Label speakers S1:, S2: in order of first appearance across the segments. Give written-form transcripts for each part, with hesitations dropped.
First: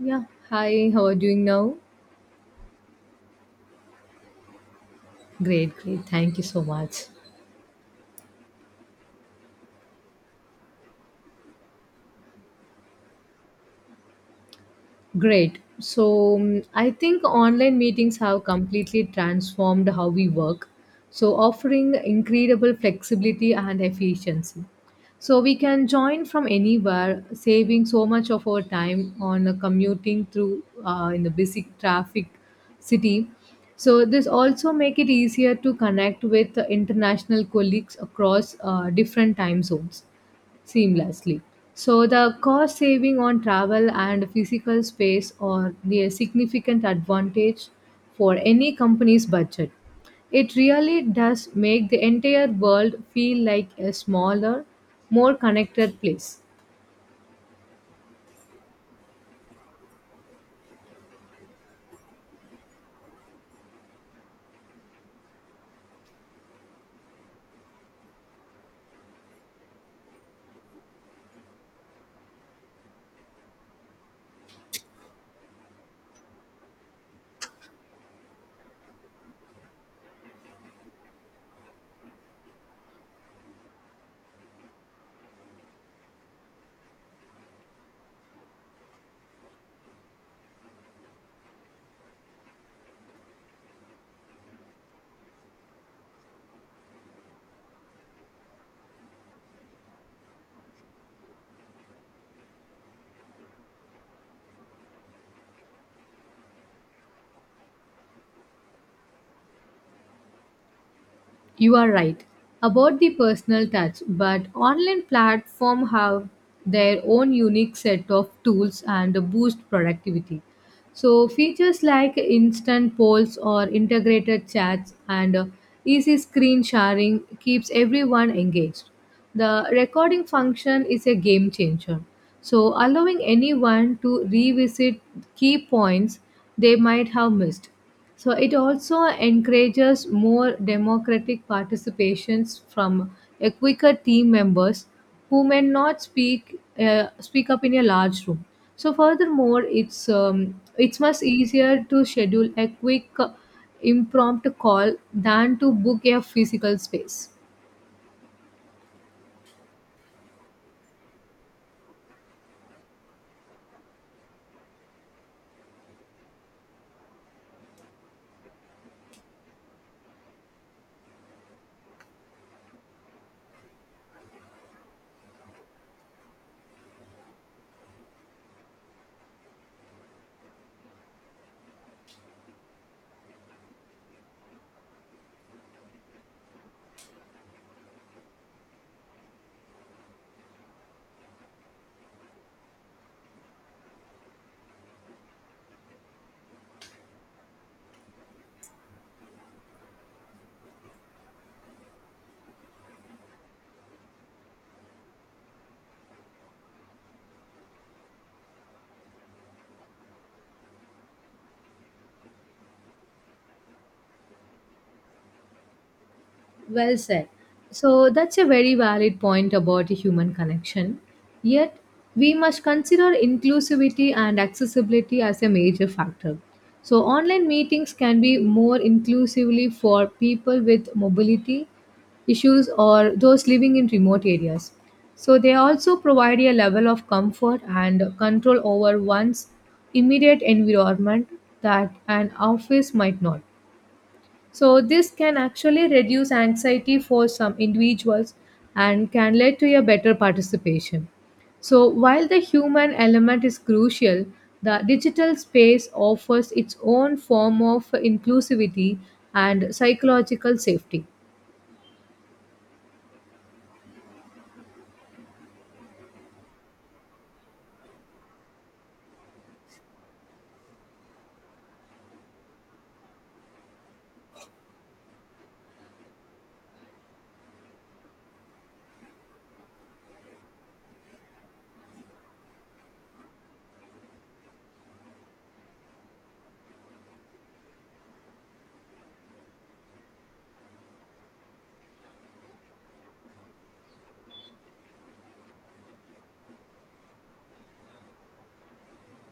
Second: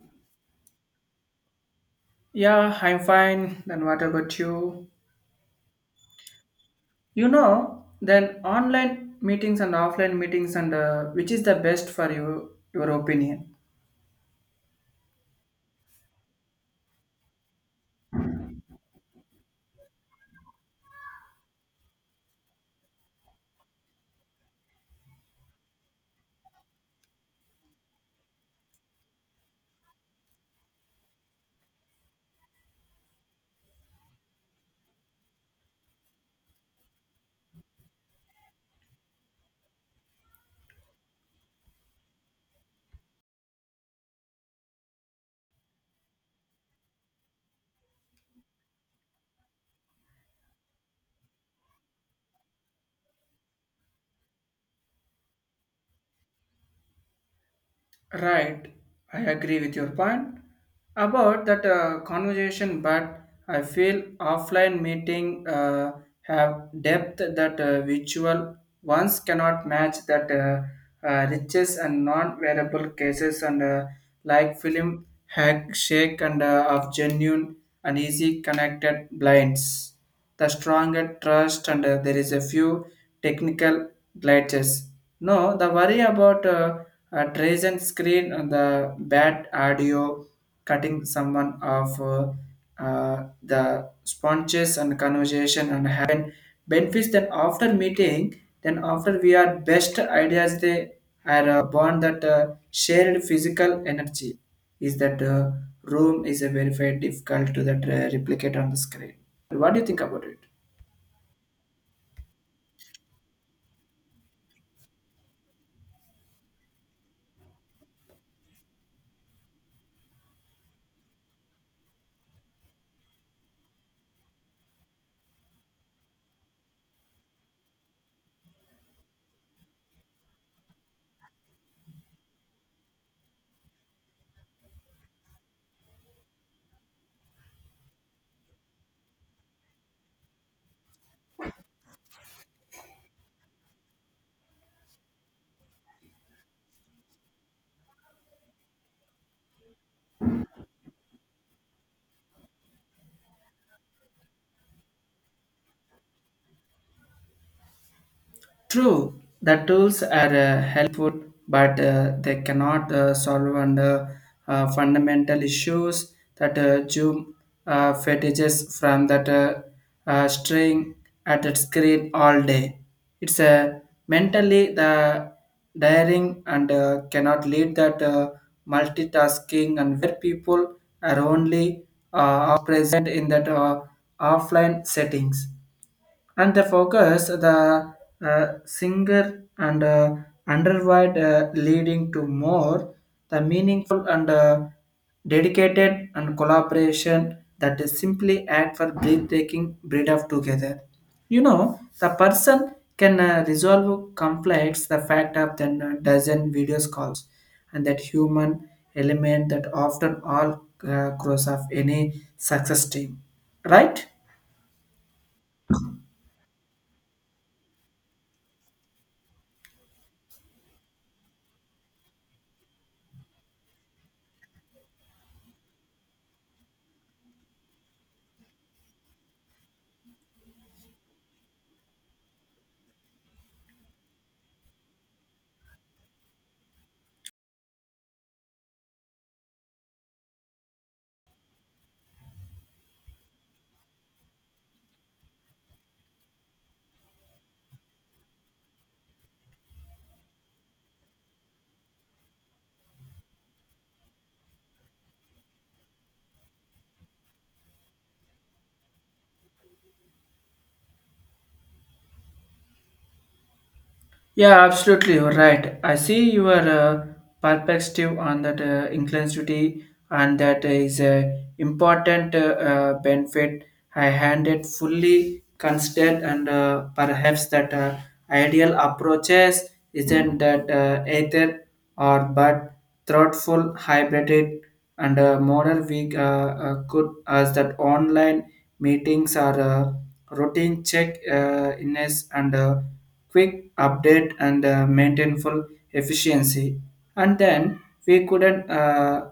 S1: Yeah, hi, how are you doing now?
S2: Yeah, I'm fine. Then what about you?
S1: Great, great. Thank you so much.
S2: You know, then online meetings and offline meetings and which is the best for you, your opinion?
S1: Great. I think online meetings have completely transformed how we work, so offering incredible flexibility and efficiency. So we can join from anywhere, saving so much of our time on commuting through in the busy traffic city. So this also make it easier to connect with international colleagues across different time zones seamlessly. So the cost saving on travel and physical space are the significant advantage for any company's budget. It really does make the entire world feel like a smaller, more connected place.
S2: Right, I agree with your point about that conversation, but I feel offline meeting have depth that virtual ones cannot match that riches and non-variable cases and like film hack shake and of genuine and easy connected blinds. The stronger trust and there is a few technical glitches. No, the worry about a Trajan screen, the bad audio, cutting someone off, the sponges and conversation and happen benefits. Then after meeting, then after we are best ideas, they are born that shared physical energy is that room is a very very difficult to that replicate on the screen. What do you think about it?
S1: You are right about the personal touch, but online platforms have their own unique set of tools and boost productivity. So features like instant polls or integrated chats and easy screen sharing keeps everyone engaged. The recording function is a game changer. So allowing anyone to revisit key points they might have missed. So it also encourages more democratic participations from a quicker team members who may not speak up in a large room. So furthermore, it's much easier to schedule a quick impromptu call than to book a physical space.
S2: True, the tools are helpful, but they cannot solve under fundamental issues that Zoom fetishes from that string at its screen all day. It's mentally the daring and cannot lead that multitasking and where people are only uh, are present in that offline settings and the focus the singer and underwide leading to more the meaningful and dedicated and collaboration that is simply act for breathtaking breed of together. You know the person can resolve conflicts the fact of then a dozen videos calls and that human element that often all cross of any success team, right?
S1: Well said. So that's a very valid point about human connection. Yet, we must consider inclusivity and accessibility as a major factor. So online meetings can be more inclusively for people with mobility issues or those living in remote areas. So they also provide a level of comfort and control over one's immediate environment that an office might not. So this can actually reduce anxiety for some individuals and can lead to a better participation. So while the human element is crucial, the digital space offers its own form of inclusivity and psychological safety.
S2: Yeah, absolutely. You're right. I see your perspective on that inclusivity, and that is a important benefit. I hand it fully considered, and perhaps that ideal approaches isn't that either or but thoughtful, hybrid, and model we could as that online meetings are routine check in and quick update and maintain full efficiency and then we couldn't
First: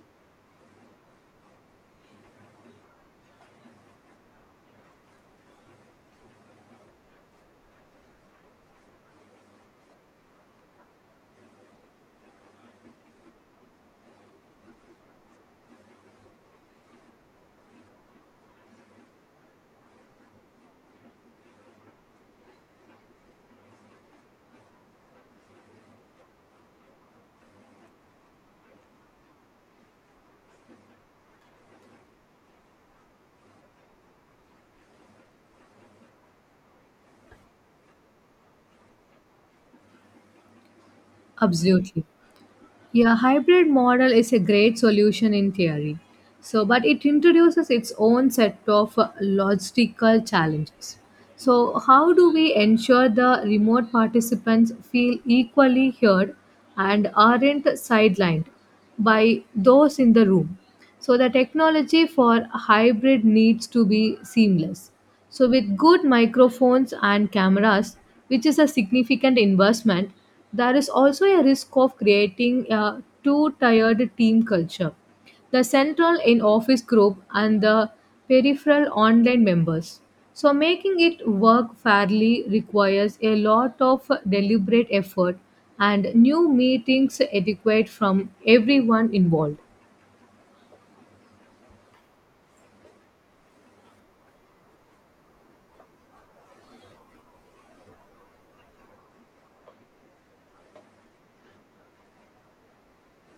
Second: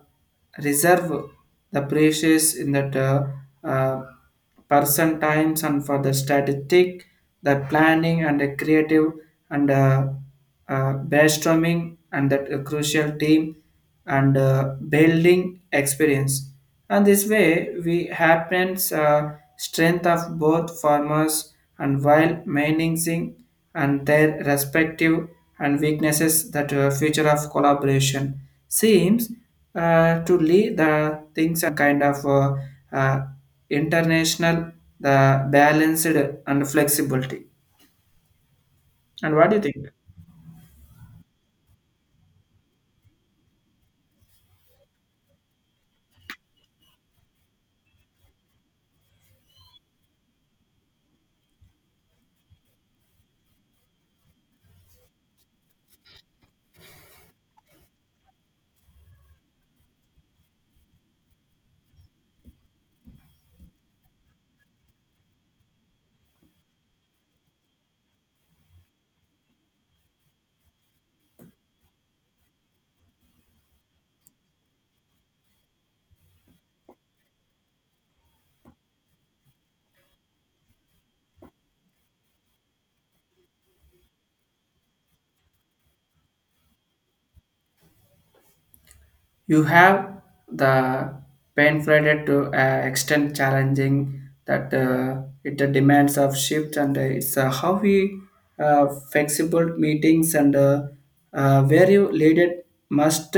S2: reserve the precious in that uh, person times and for the statistic the planning and the creative and brainstorming and that crucial team and building experience and this way we happens strength of both farmers and while maintaining and their respective and weaknesses that future of collaboration seems to lead the things a kind of uh, international the balanced and flexibility and what do you think?
S1: Absolutely. Yeah, hybrid model is a great solution in theory. So but it introduces its own set of logistical challenges. So how do we ensure the remote participants feel equally heard and aren't sidelined by those in the room? So the technology for hybrid needs to be seamless. So with good microphones and cameras, which is a significant investment, there is also a risk of creating a too tired team culture, the central in office group and the peripheral online members. So making it work fairly requires a lot of deliberate effort and new meetings etiquette from everyone involved.
S2: You have the painful to extent challenging that it demands of shift and it's how we flexible meetings and where you lead it must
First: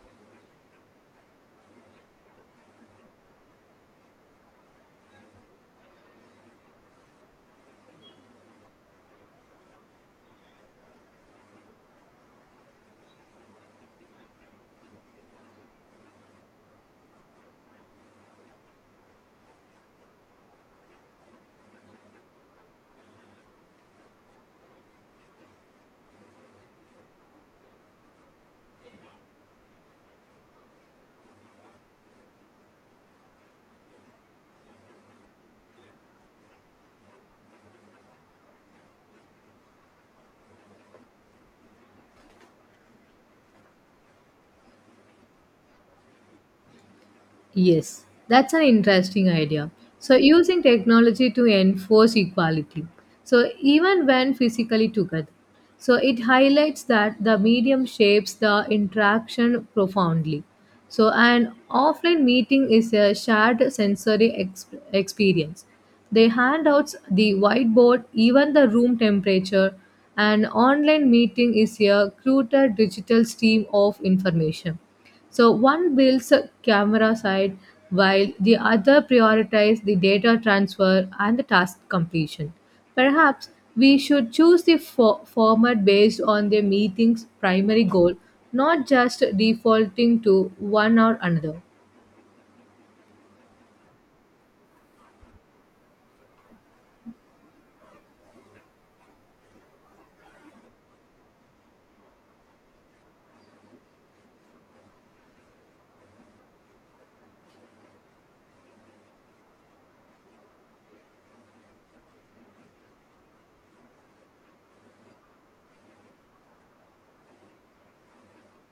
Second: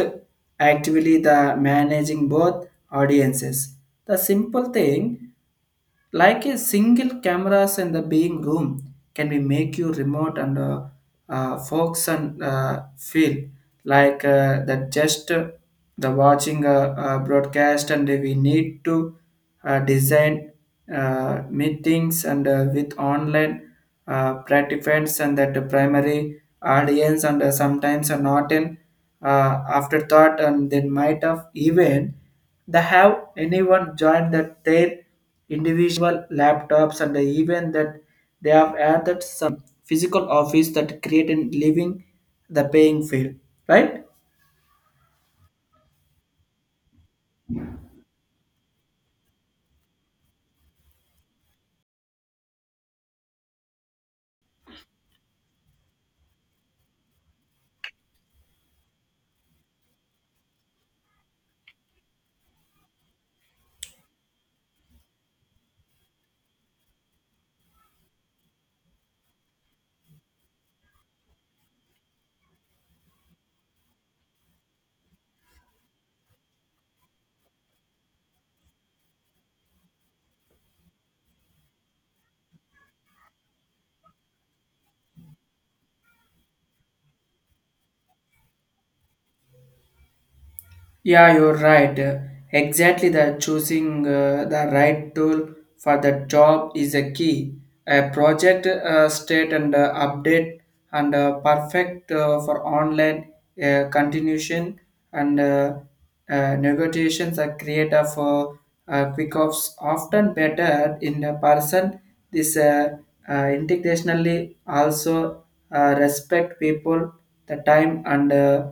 S2: actively the managing both audiences. The simple thing like a single cameras in the being room can be make you remote and folks and feel like that just the watching a, broadcast and we need to design meetings and with online participants and that the primary audience and sometimes are not an afterthought and then might have even they have anyone joined that their individual laptops and even that they have added some physical office that create a living the paying field, right?
S1: Yes, that's an interesting idea. So using technology to enforce equality. So even when physically together. So it highlights that the medium shapes the interaction profoundly. So an offline meeting is a shared sensory experience. They hand out the whiteboard, even the room temperature. An online meeting is a cruder digital stream of information. So one builds a camera side while the other prioritizes the data transfer and the task completion. Perhaps we should choose the format based on the meeting's primary goal, not just defaulting to one or
S2: Yeah, you're
S1: another.
S2: right. Exactly the choosing the right tool for the job is a key. A project state and update and perfect for online continuation and negotiations are create of quick offs often better in a person. This integrationally also respect people the time and uh,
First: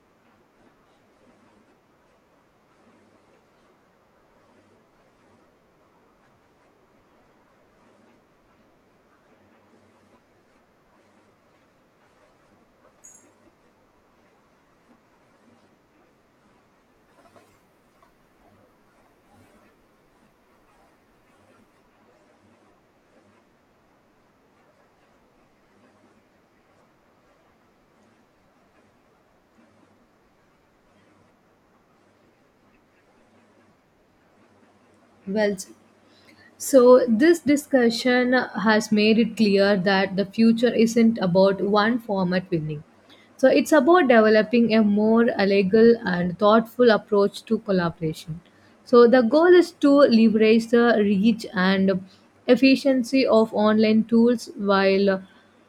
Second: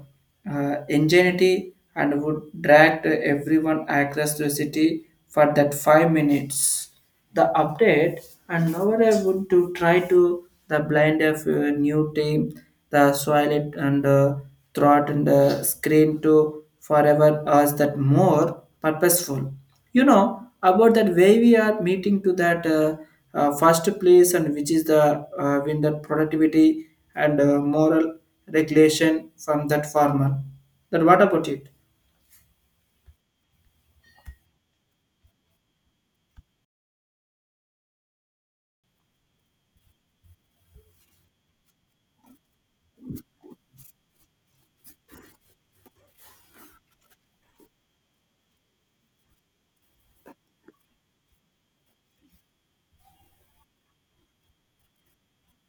S2: uh, ingenuity and would drag the everyone across the city for that 5 minutes. The update and now what I would to try to the blind of a new team, the soil it and throat and the screen to forever us that more purposeful. You know about that way we are meeting to that first place and which is the win that productivity and moral regulation from that farmer. Then what about it?
S1: Well, so this discussion has made it clear that the future isn't about one format winning. So it's about developing a more legal and thoughtful approach to collaboration. So the goal is to leverage the reach and efficiency of online tools while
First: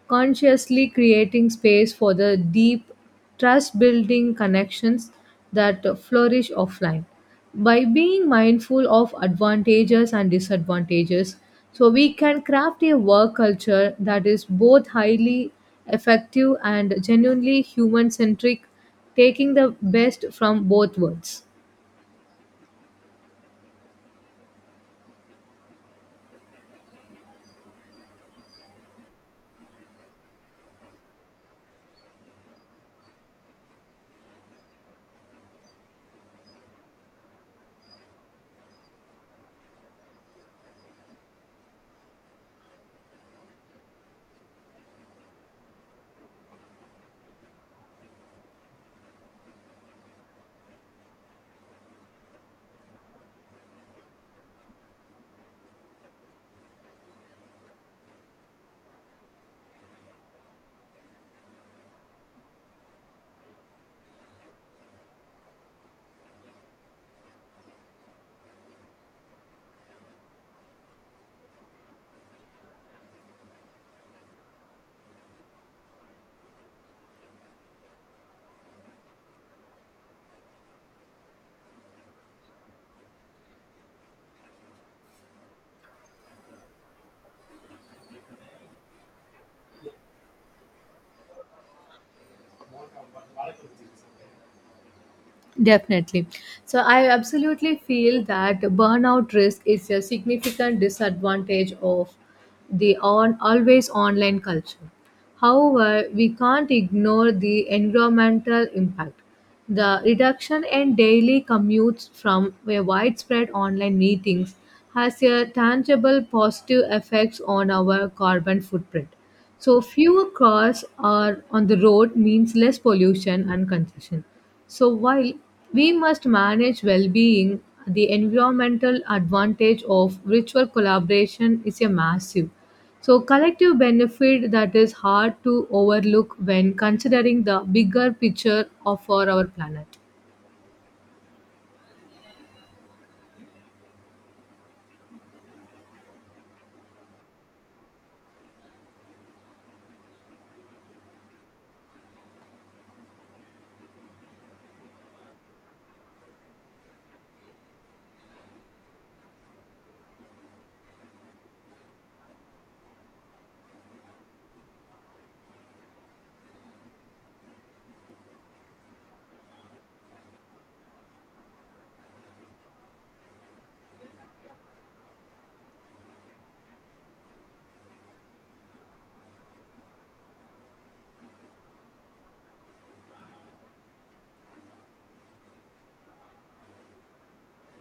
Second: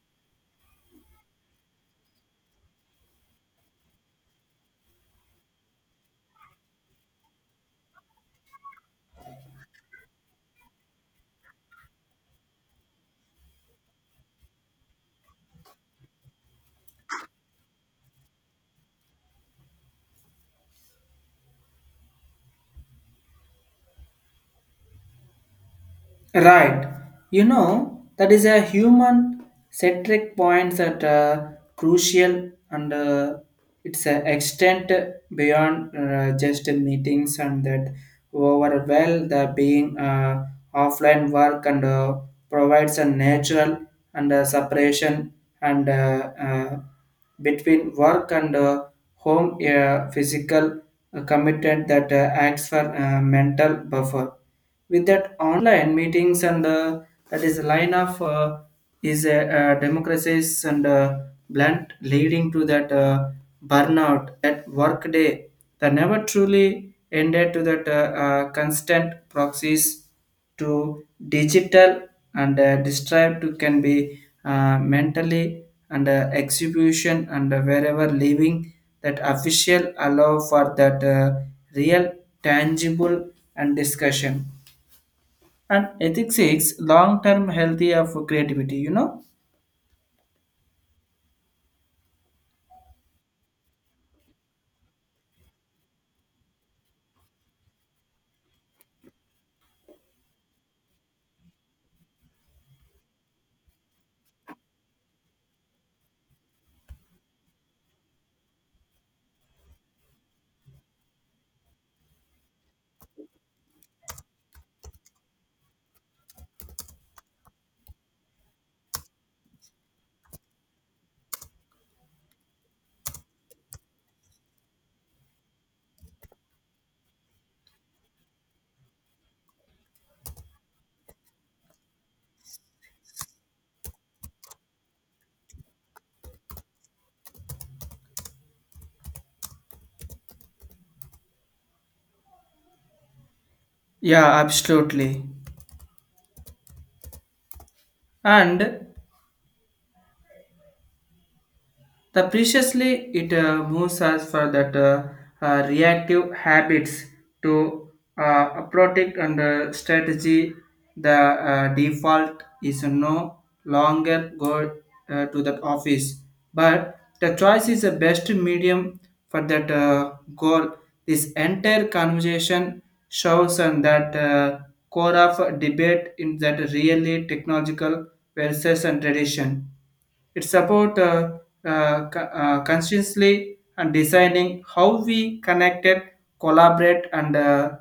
S1: consciously creating space for the deep trust building connections that flourish offline. By being mindful of advantages and disadvantages, so we can craft a work culture that is both highly effective and genuinely human centric, taking the best from both worlds.
S2: Right. You know, that is a human centric point that crucial and it's an extent beyond just meetings and that overwhelm the being offline work and provides a natural and separation and between work and home physical committed that acts for mental buffer. With that online meetings and that is line of is a democracies and blunt leading to that. Burnout, that workday that never truly ended to that constant proxies to digital and described to can be mentally and execution and wherever living that official allow for that real tangible and discussion and ethics is long-term healthy of creativity. You know
S1: Definitely. So I absolutely feel that burnout risk is a significant disadvantage of the on always online culture. However, we can't ignore the environmental impact. The reduction in daily commutes from a widespread online meetings has a tangible positive effects on our carbon footprint. So fewer cars are on the road means less pollution and congestion. So while we must manage well-being, the environmental advantage of ritual collaboration is a massive. So collective benefit that is hard to overlook when considering the bigger picture of for our planet.
S2: yeah absolutely, and the preciously it moves us for that reactive habits to protect and strategy. The default is no longer go to that office, but the choice is the best medium for that goal. This entire conversation shows on that core of debate in that really technological versus and tradition. It's about consciously and designing how we connected, collaborate, and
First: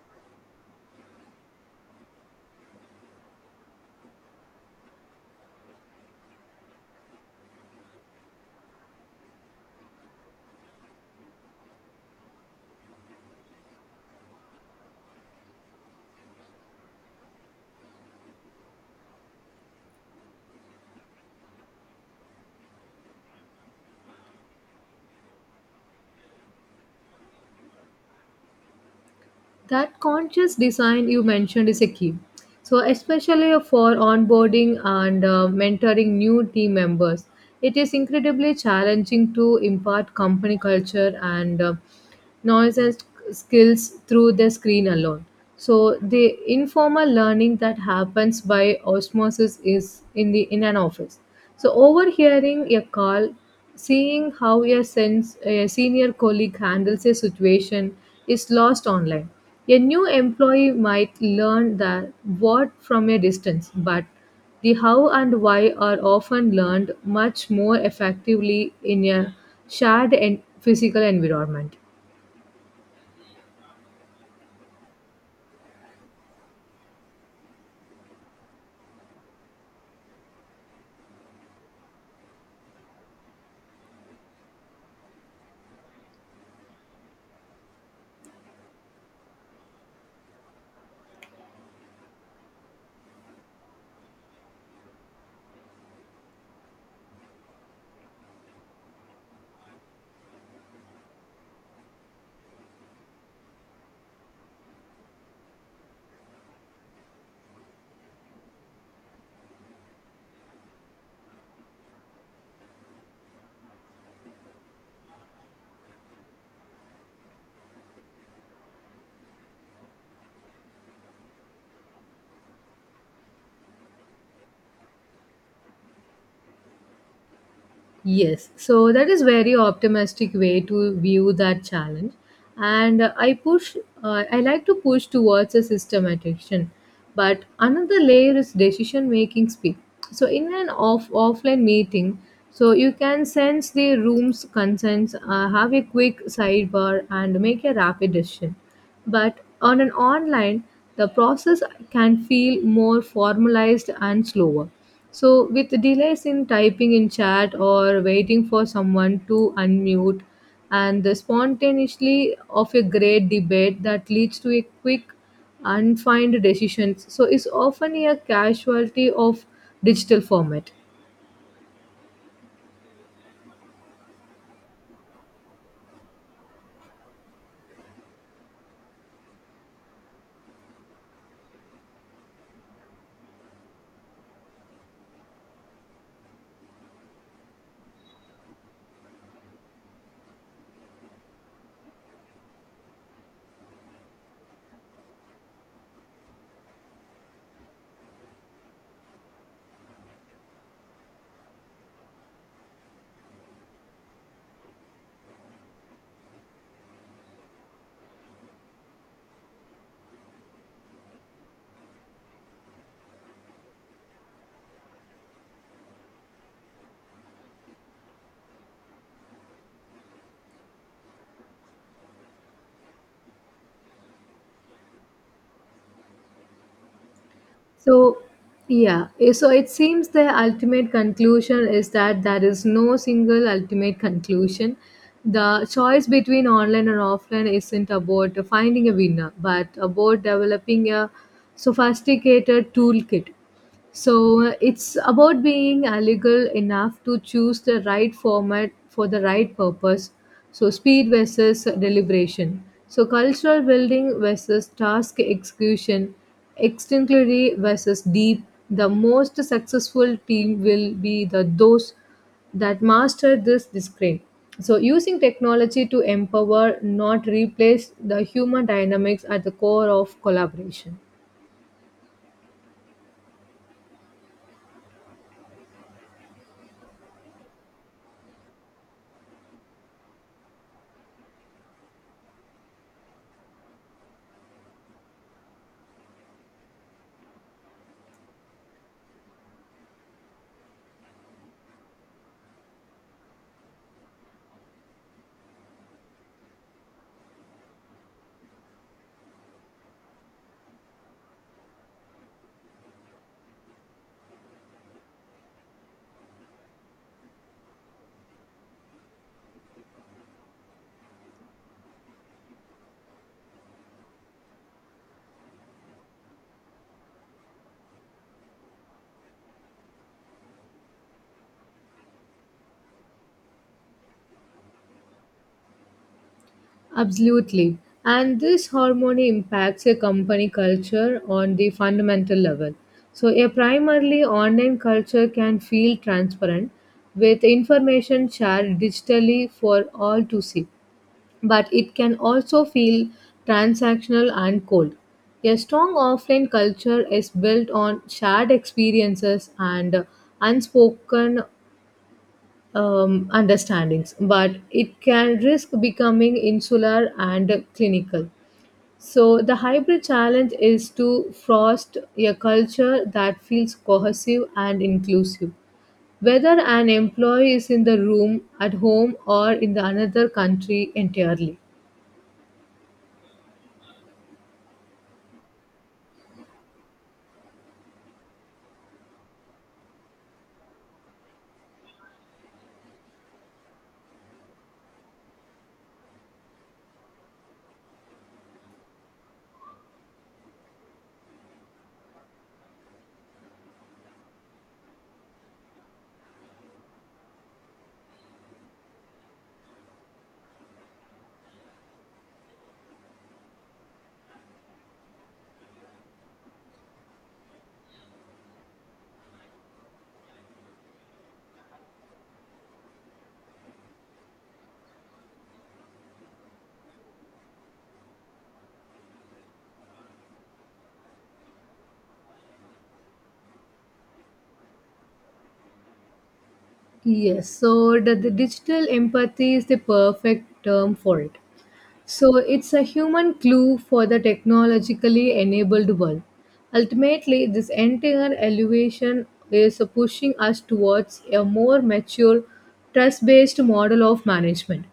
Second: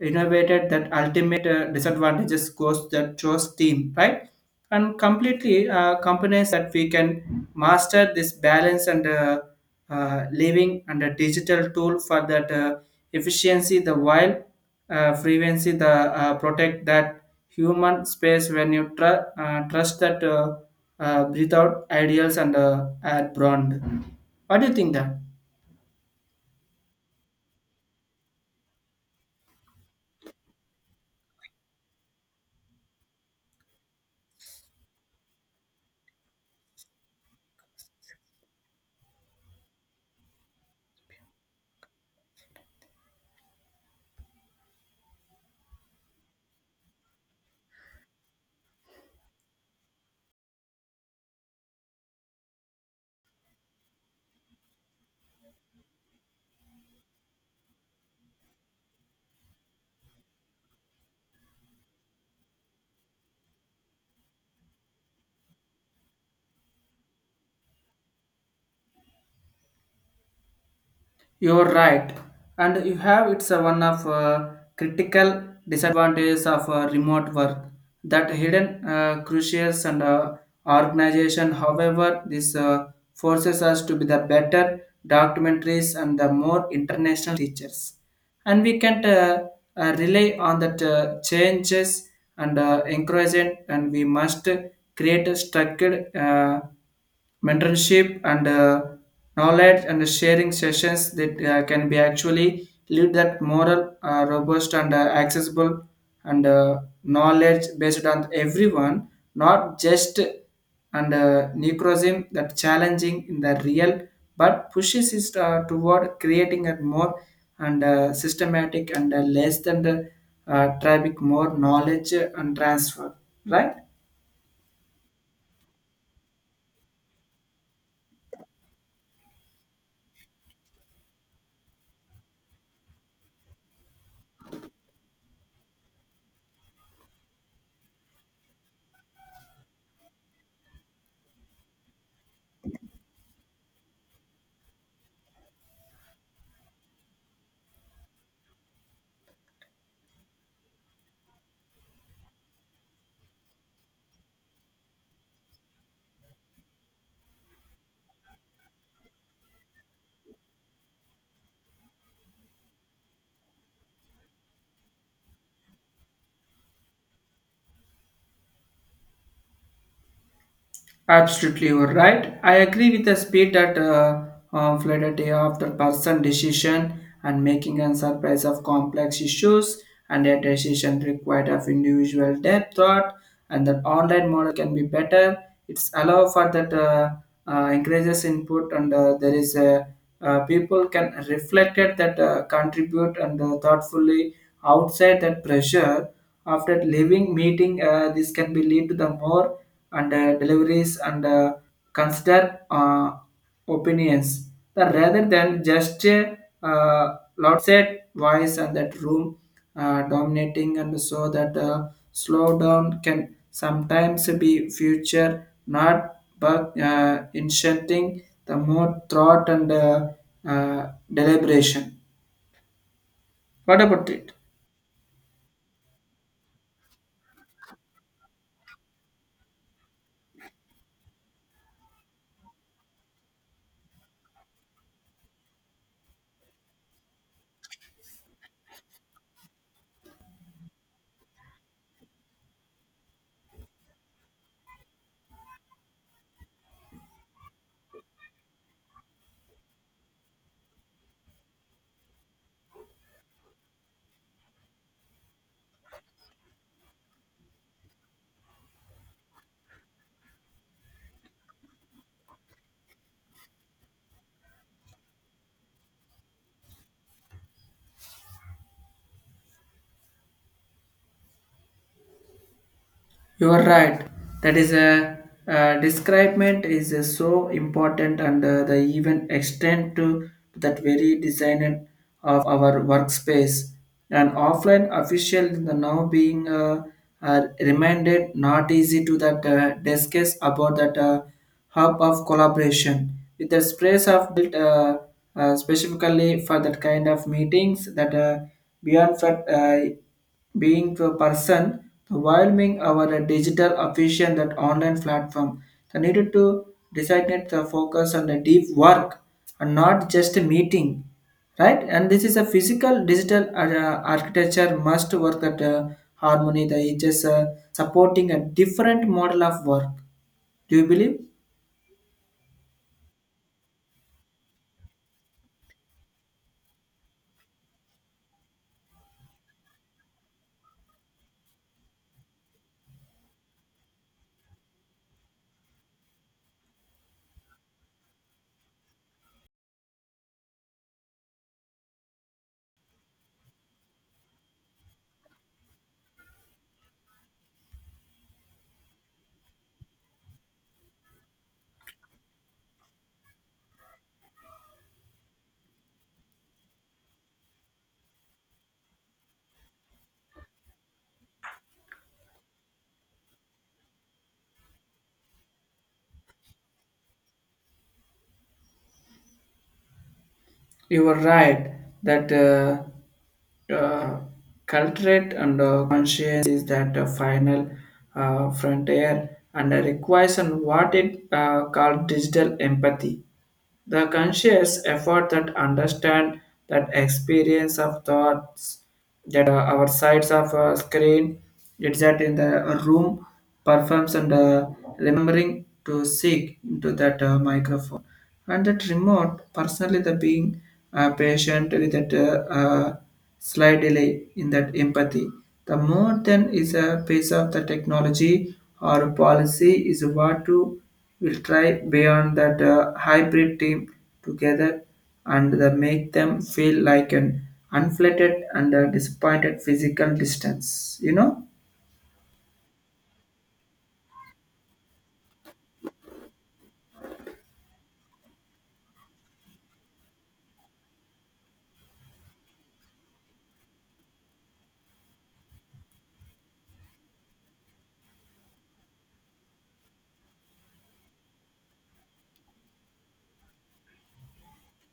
S2: innovated that ultimate disadvantages goes that chose team, right? And completely companies that we can master this balance and living and a digital tool for that efficiency, the while frequency, the protect that human space when you trust that. Without ideals and ad brand. What do you think that?
S1: That conscious design you mentioned is a key, so especially for onboarding and mentoring new team members. It is incredibly challenging to impart company culture and knowledge and skills through the screen alone. So the informal learning that happens by osmosis is in an office, so overhearing a call, seeing how a senior colleague handles a situation is lost online. A new employee might learn the what from a distance, but the how and why are often learned much more effectively in a shared and physical
S2: You're
S1: environment.
S2: right, and you have it's a one of critical disadvantages of remote work that hidden crucials and organization. However, this forces us to be the better documentaries and the more international teachers, and we can rely on that changes and encouraging, and we must create a structured. Mentorship and knowledge and sharing sessions that can be actually lead that moral robust and accessible and knowledge based on everyone not just and necrosism that challenging in the real but pushes it toward creating a more and systematic and less than the traffic more knowledge and transfer, right?
S1: Yes, so that is very optimistic way to view that challenge, and I push. I like to push towards a systematic action, but another layer is decision making speed. So in an offline meeting, so you can sense the room's concerns, have a quick sidebar, and make a rapid decision. But on an online, the process can feel more formalized and slower. So with delays in typing in chat or waiting for someone to unmute, and the spontaneously of a great debate that leads to a quick, unfined decisions. So is often a casualty of digital format.
S2: Absolutely, you're right. I agree with the speed that fled a day after person decision and making and surprise of complex issues and a decision required of individual depth thought and that online model can be better. It's allow for that increases input and there is a people can reflect it that contribute and thoughtfully outside that pressure after leaving meeting this can be lead to the more and deliveries and consider opinions that rather than just loud set voice and that room dominating and so that slowdown can sometimes be future not but inserting the more thought and uh, deliberation. What about it?
S1: So, yeah, so it seems the ultimate conclusion is that there is no single ultimate conclusion. The choice between online and offline isn't about finding a winner, but about developing a sophisticated toolkit. So it's about being legal enough to choose the right format for the right purpose. So speed versus deliberation. So cultural building versus task execution, extinctly versus deep. The most successful team will be the those that master this discipline. So using technology to empower, not replace the human dynamics at the core of collaboration.
S2: You are right. That is a describement is so important, and the even extend to that very design of our workspace. An offline official in the now being reminded not easy to that discuss about that hub of collaboration with the space of built specifically for that kind of meetings that beyond that. Being the person overwhelming our digital efficient that online platform they needed to designate the focus on the deep work and not just a meeting, right? And this is a physical digital architecture must work at harmony the it is supporting a different model of work. Do you believe?
S1: Absolutely. And this harmony impacts a company culture on the fundamental level. So a primarily online culture can feel transparent with information shared digitally for all to see, but it can also feel transactional and cold. A strong offline culture is built on shared experiences and unspoken understandings, but it can risk becoming insular and clinical. So the hybrid challenge is to foster a culture that feels cohesive and inclusive, whether an employee is in the room, at home, or in the another country
S2: You were
S1: entirely.
S2: right that uh, culturate and conscience is that final frontier and requires and what it called digital empathy. The conscious effort that understand that experience of thoughts that our sides of a screen it's that in the room performs and remembering to seek into that microphone and that remote personally the being patient with that slight delay in that empathy the more than is a piece of the technology or policy is what to will try beyond that hybrid team together and the make them feel like an unflattered and disappointed physical distance, you know?
S1: Yes, so the digital empathy is the perfect term for it. So it's a human clue for the technologically enabled world. Ultimately, this entire elevation is pushing us towards a more mature, trust based model of management.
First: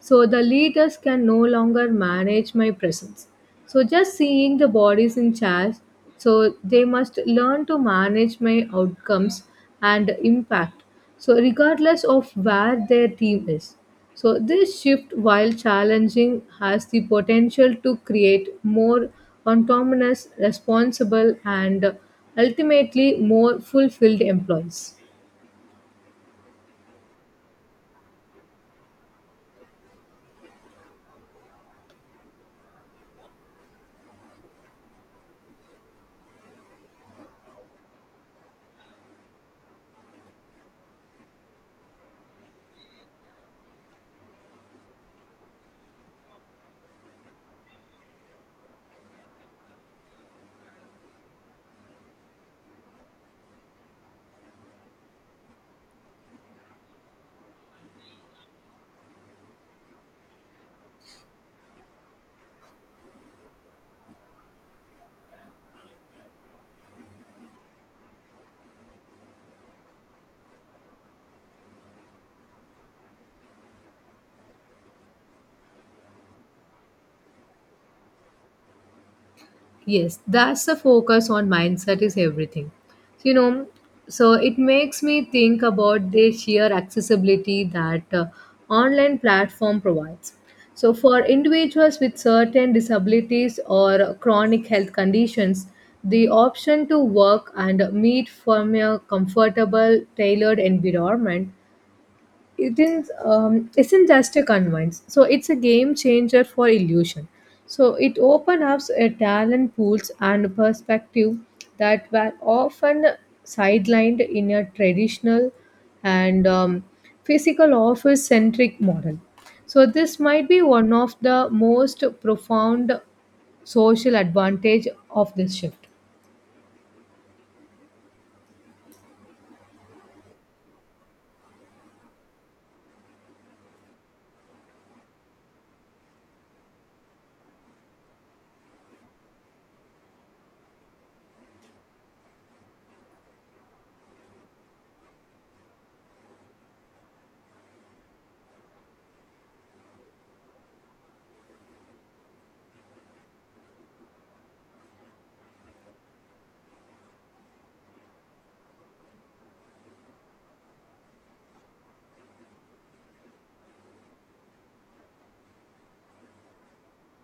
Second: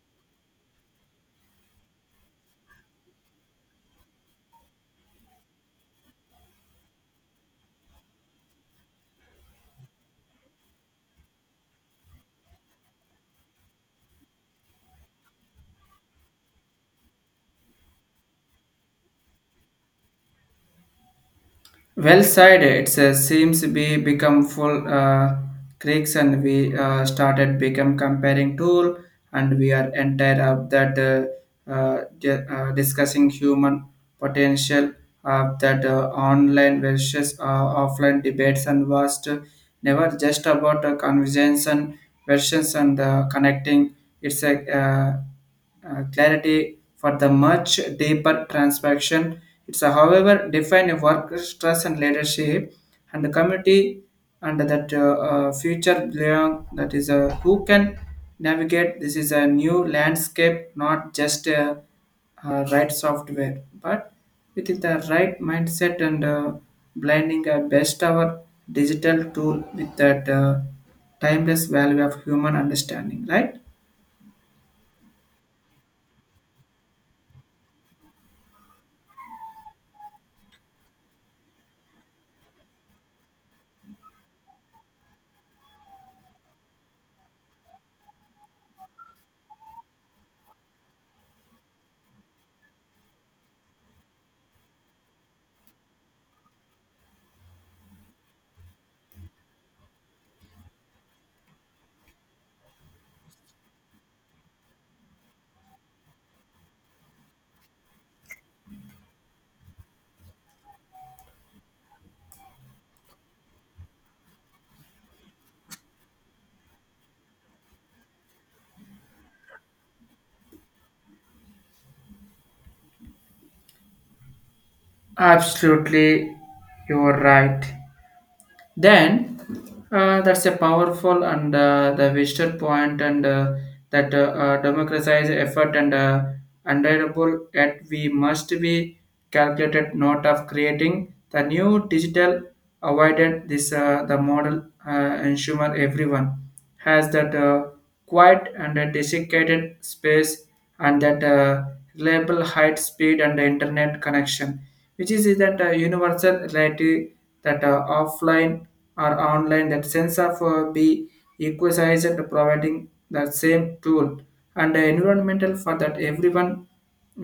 S1: So the leaders can no longer manage my presence. So just seeing the bodies in charge, so they must learn to manage my outcomes and impact. So regardless of where their team is. So this shift, while challenging, has the potential to create more autonomous, responsible, and
S2: Well said. It
S1: ultimately
S2: says,
S1: more
S2: seems we
S1: fulfilled
S2: become full
S1: employees.
S2: creeks and we started become comparing tool and we are entire of that discussing human potential of that online versus offline debates and was to never just about conversions and versions and connecting. It's a clarity for the much deeper transaction. It's a, however, define a work stress and leadership and the community and that future belong that is who can navigate. This is a new landscape, not just right software, but with the right mindset and blending a best our digital tool with that timeless value of human understanding, right?
S1: Yes, that's the focus on mindset is everything. So, you know, so it makes me think about the sheer accessibility that online platform provides. So for individuals with certain disabilities or chronic health conditions, the option to work and meet from a comfortable, tailored environment, it is isn't just a convince, so it's a game changer for illusion. So it opens up a talent pools and perspective that were often sidelined in a traditional and physical office centric model. So this might be one of the most profound social advantage of this shift.
S2: Absolutely, you're right. Then that's a powerful and the visitor point and that democratize effort and undeniable yet we must be calculated not of creating the new digital avoided this the model ensure everyone has that quiet and a desiccated space and that reliable height, speed, and internet connection, which is that universal reality that offline or online, that sense of be equalized, providing the same tool and environmental for that everyone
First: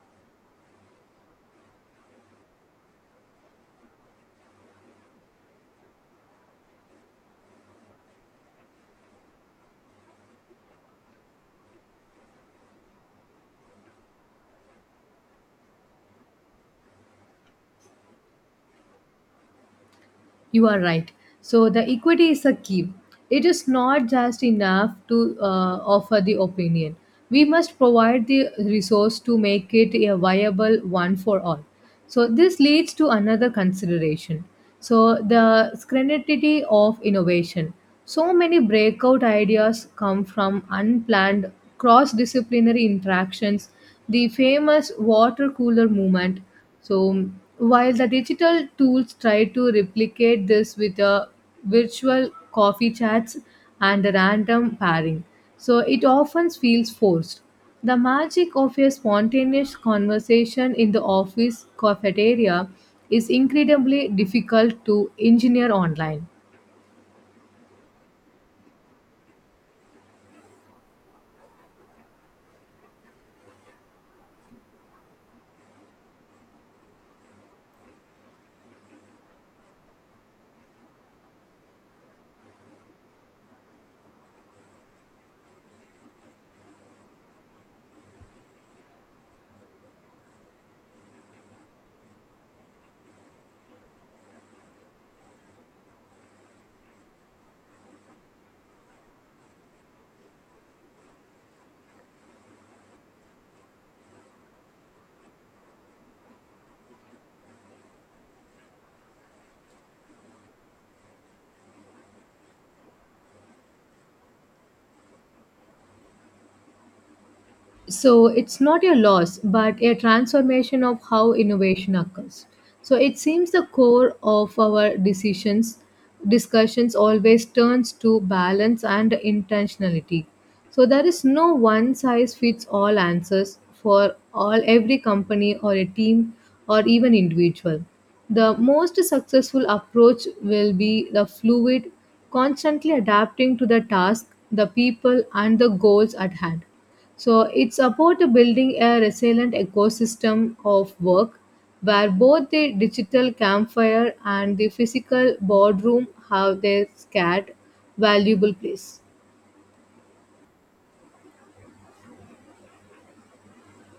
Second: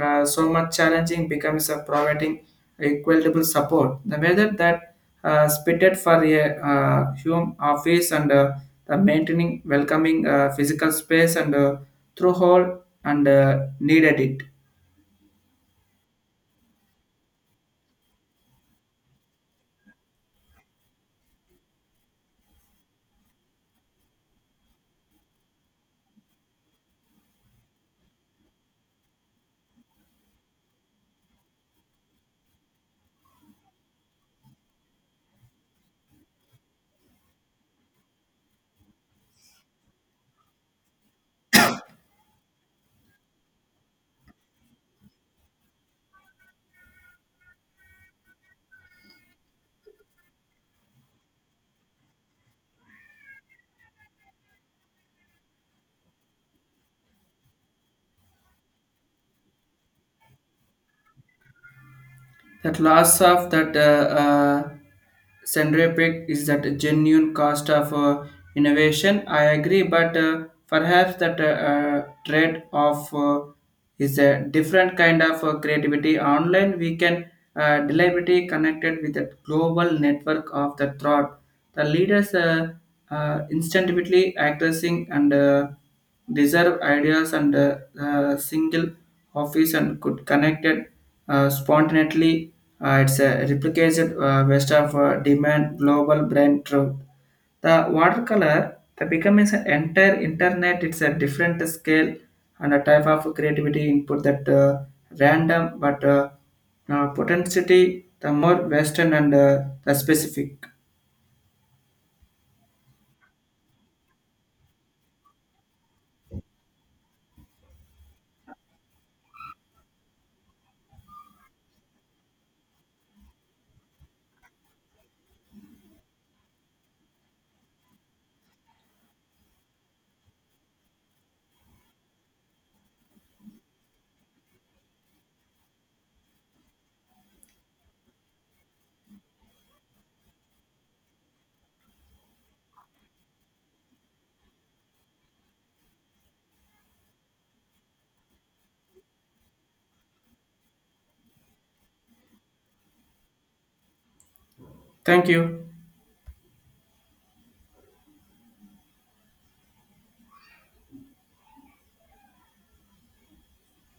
S2: so much challenging becomes a providing equitable support. The weather that spitted for a home office and the maintaining welcoming physical space and through hole and needed it.
S1: You are right. So the equity is a key. It is not just enough to offer the opinion. We must provide the resource to make it a viable one for all. So this leads to another consideration. So the scrutiny of innovation. So many breakout ideas come from unplanned cross-disciplinary interactions. The famous water cooler movement. So while the digital tools try to replicate this with a virtual coffee chats and a random pairing, so it often feels forced. The magic of a spontaneous conversation in the office cafeteria
S2: That loss
S1: is
S2: of that
S1: incredibly difficult to engineer
S2: centrifuge
S1: online.
S2: is that genuine cost of innovation. I agree, but perhaps that trade off is a different kind of creativity. Online, we can deliberately connected with a global network of the thought. The leaders instinctively accessing and deserve ideas and single office and could connect it spontaneously. It's a replicated waste of demand global brand truth. The watercolor the becomes an entire internet. It's a different scale and a type of creativity input that random but potentiality the more western and the specific.
S1: So it's not a loss but a transformation of how innovation occurs. So it seems the core of our decisions discussions always turns to balance and intentionality. So there is no one size fits all answers for all every company or a team or even individual. The most successful approach will be the fluid, constantly adapting to the task, the people, and the goals at hand. So it's about building a resilient ecosystem of work where both the digital campfire and the
S2: Thank
S1: physical
S2: you.
S1: boardroom have their scared valuable place.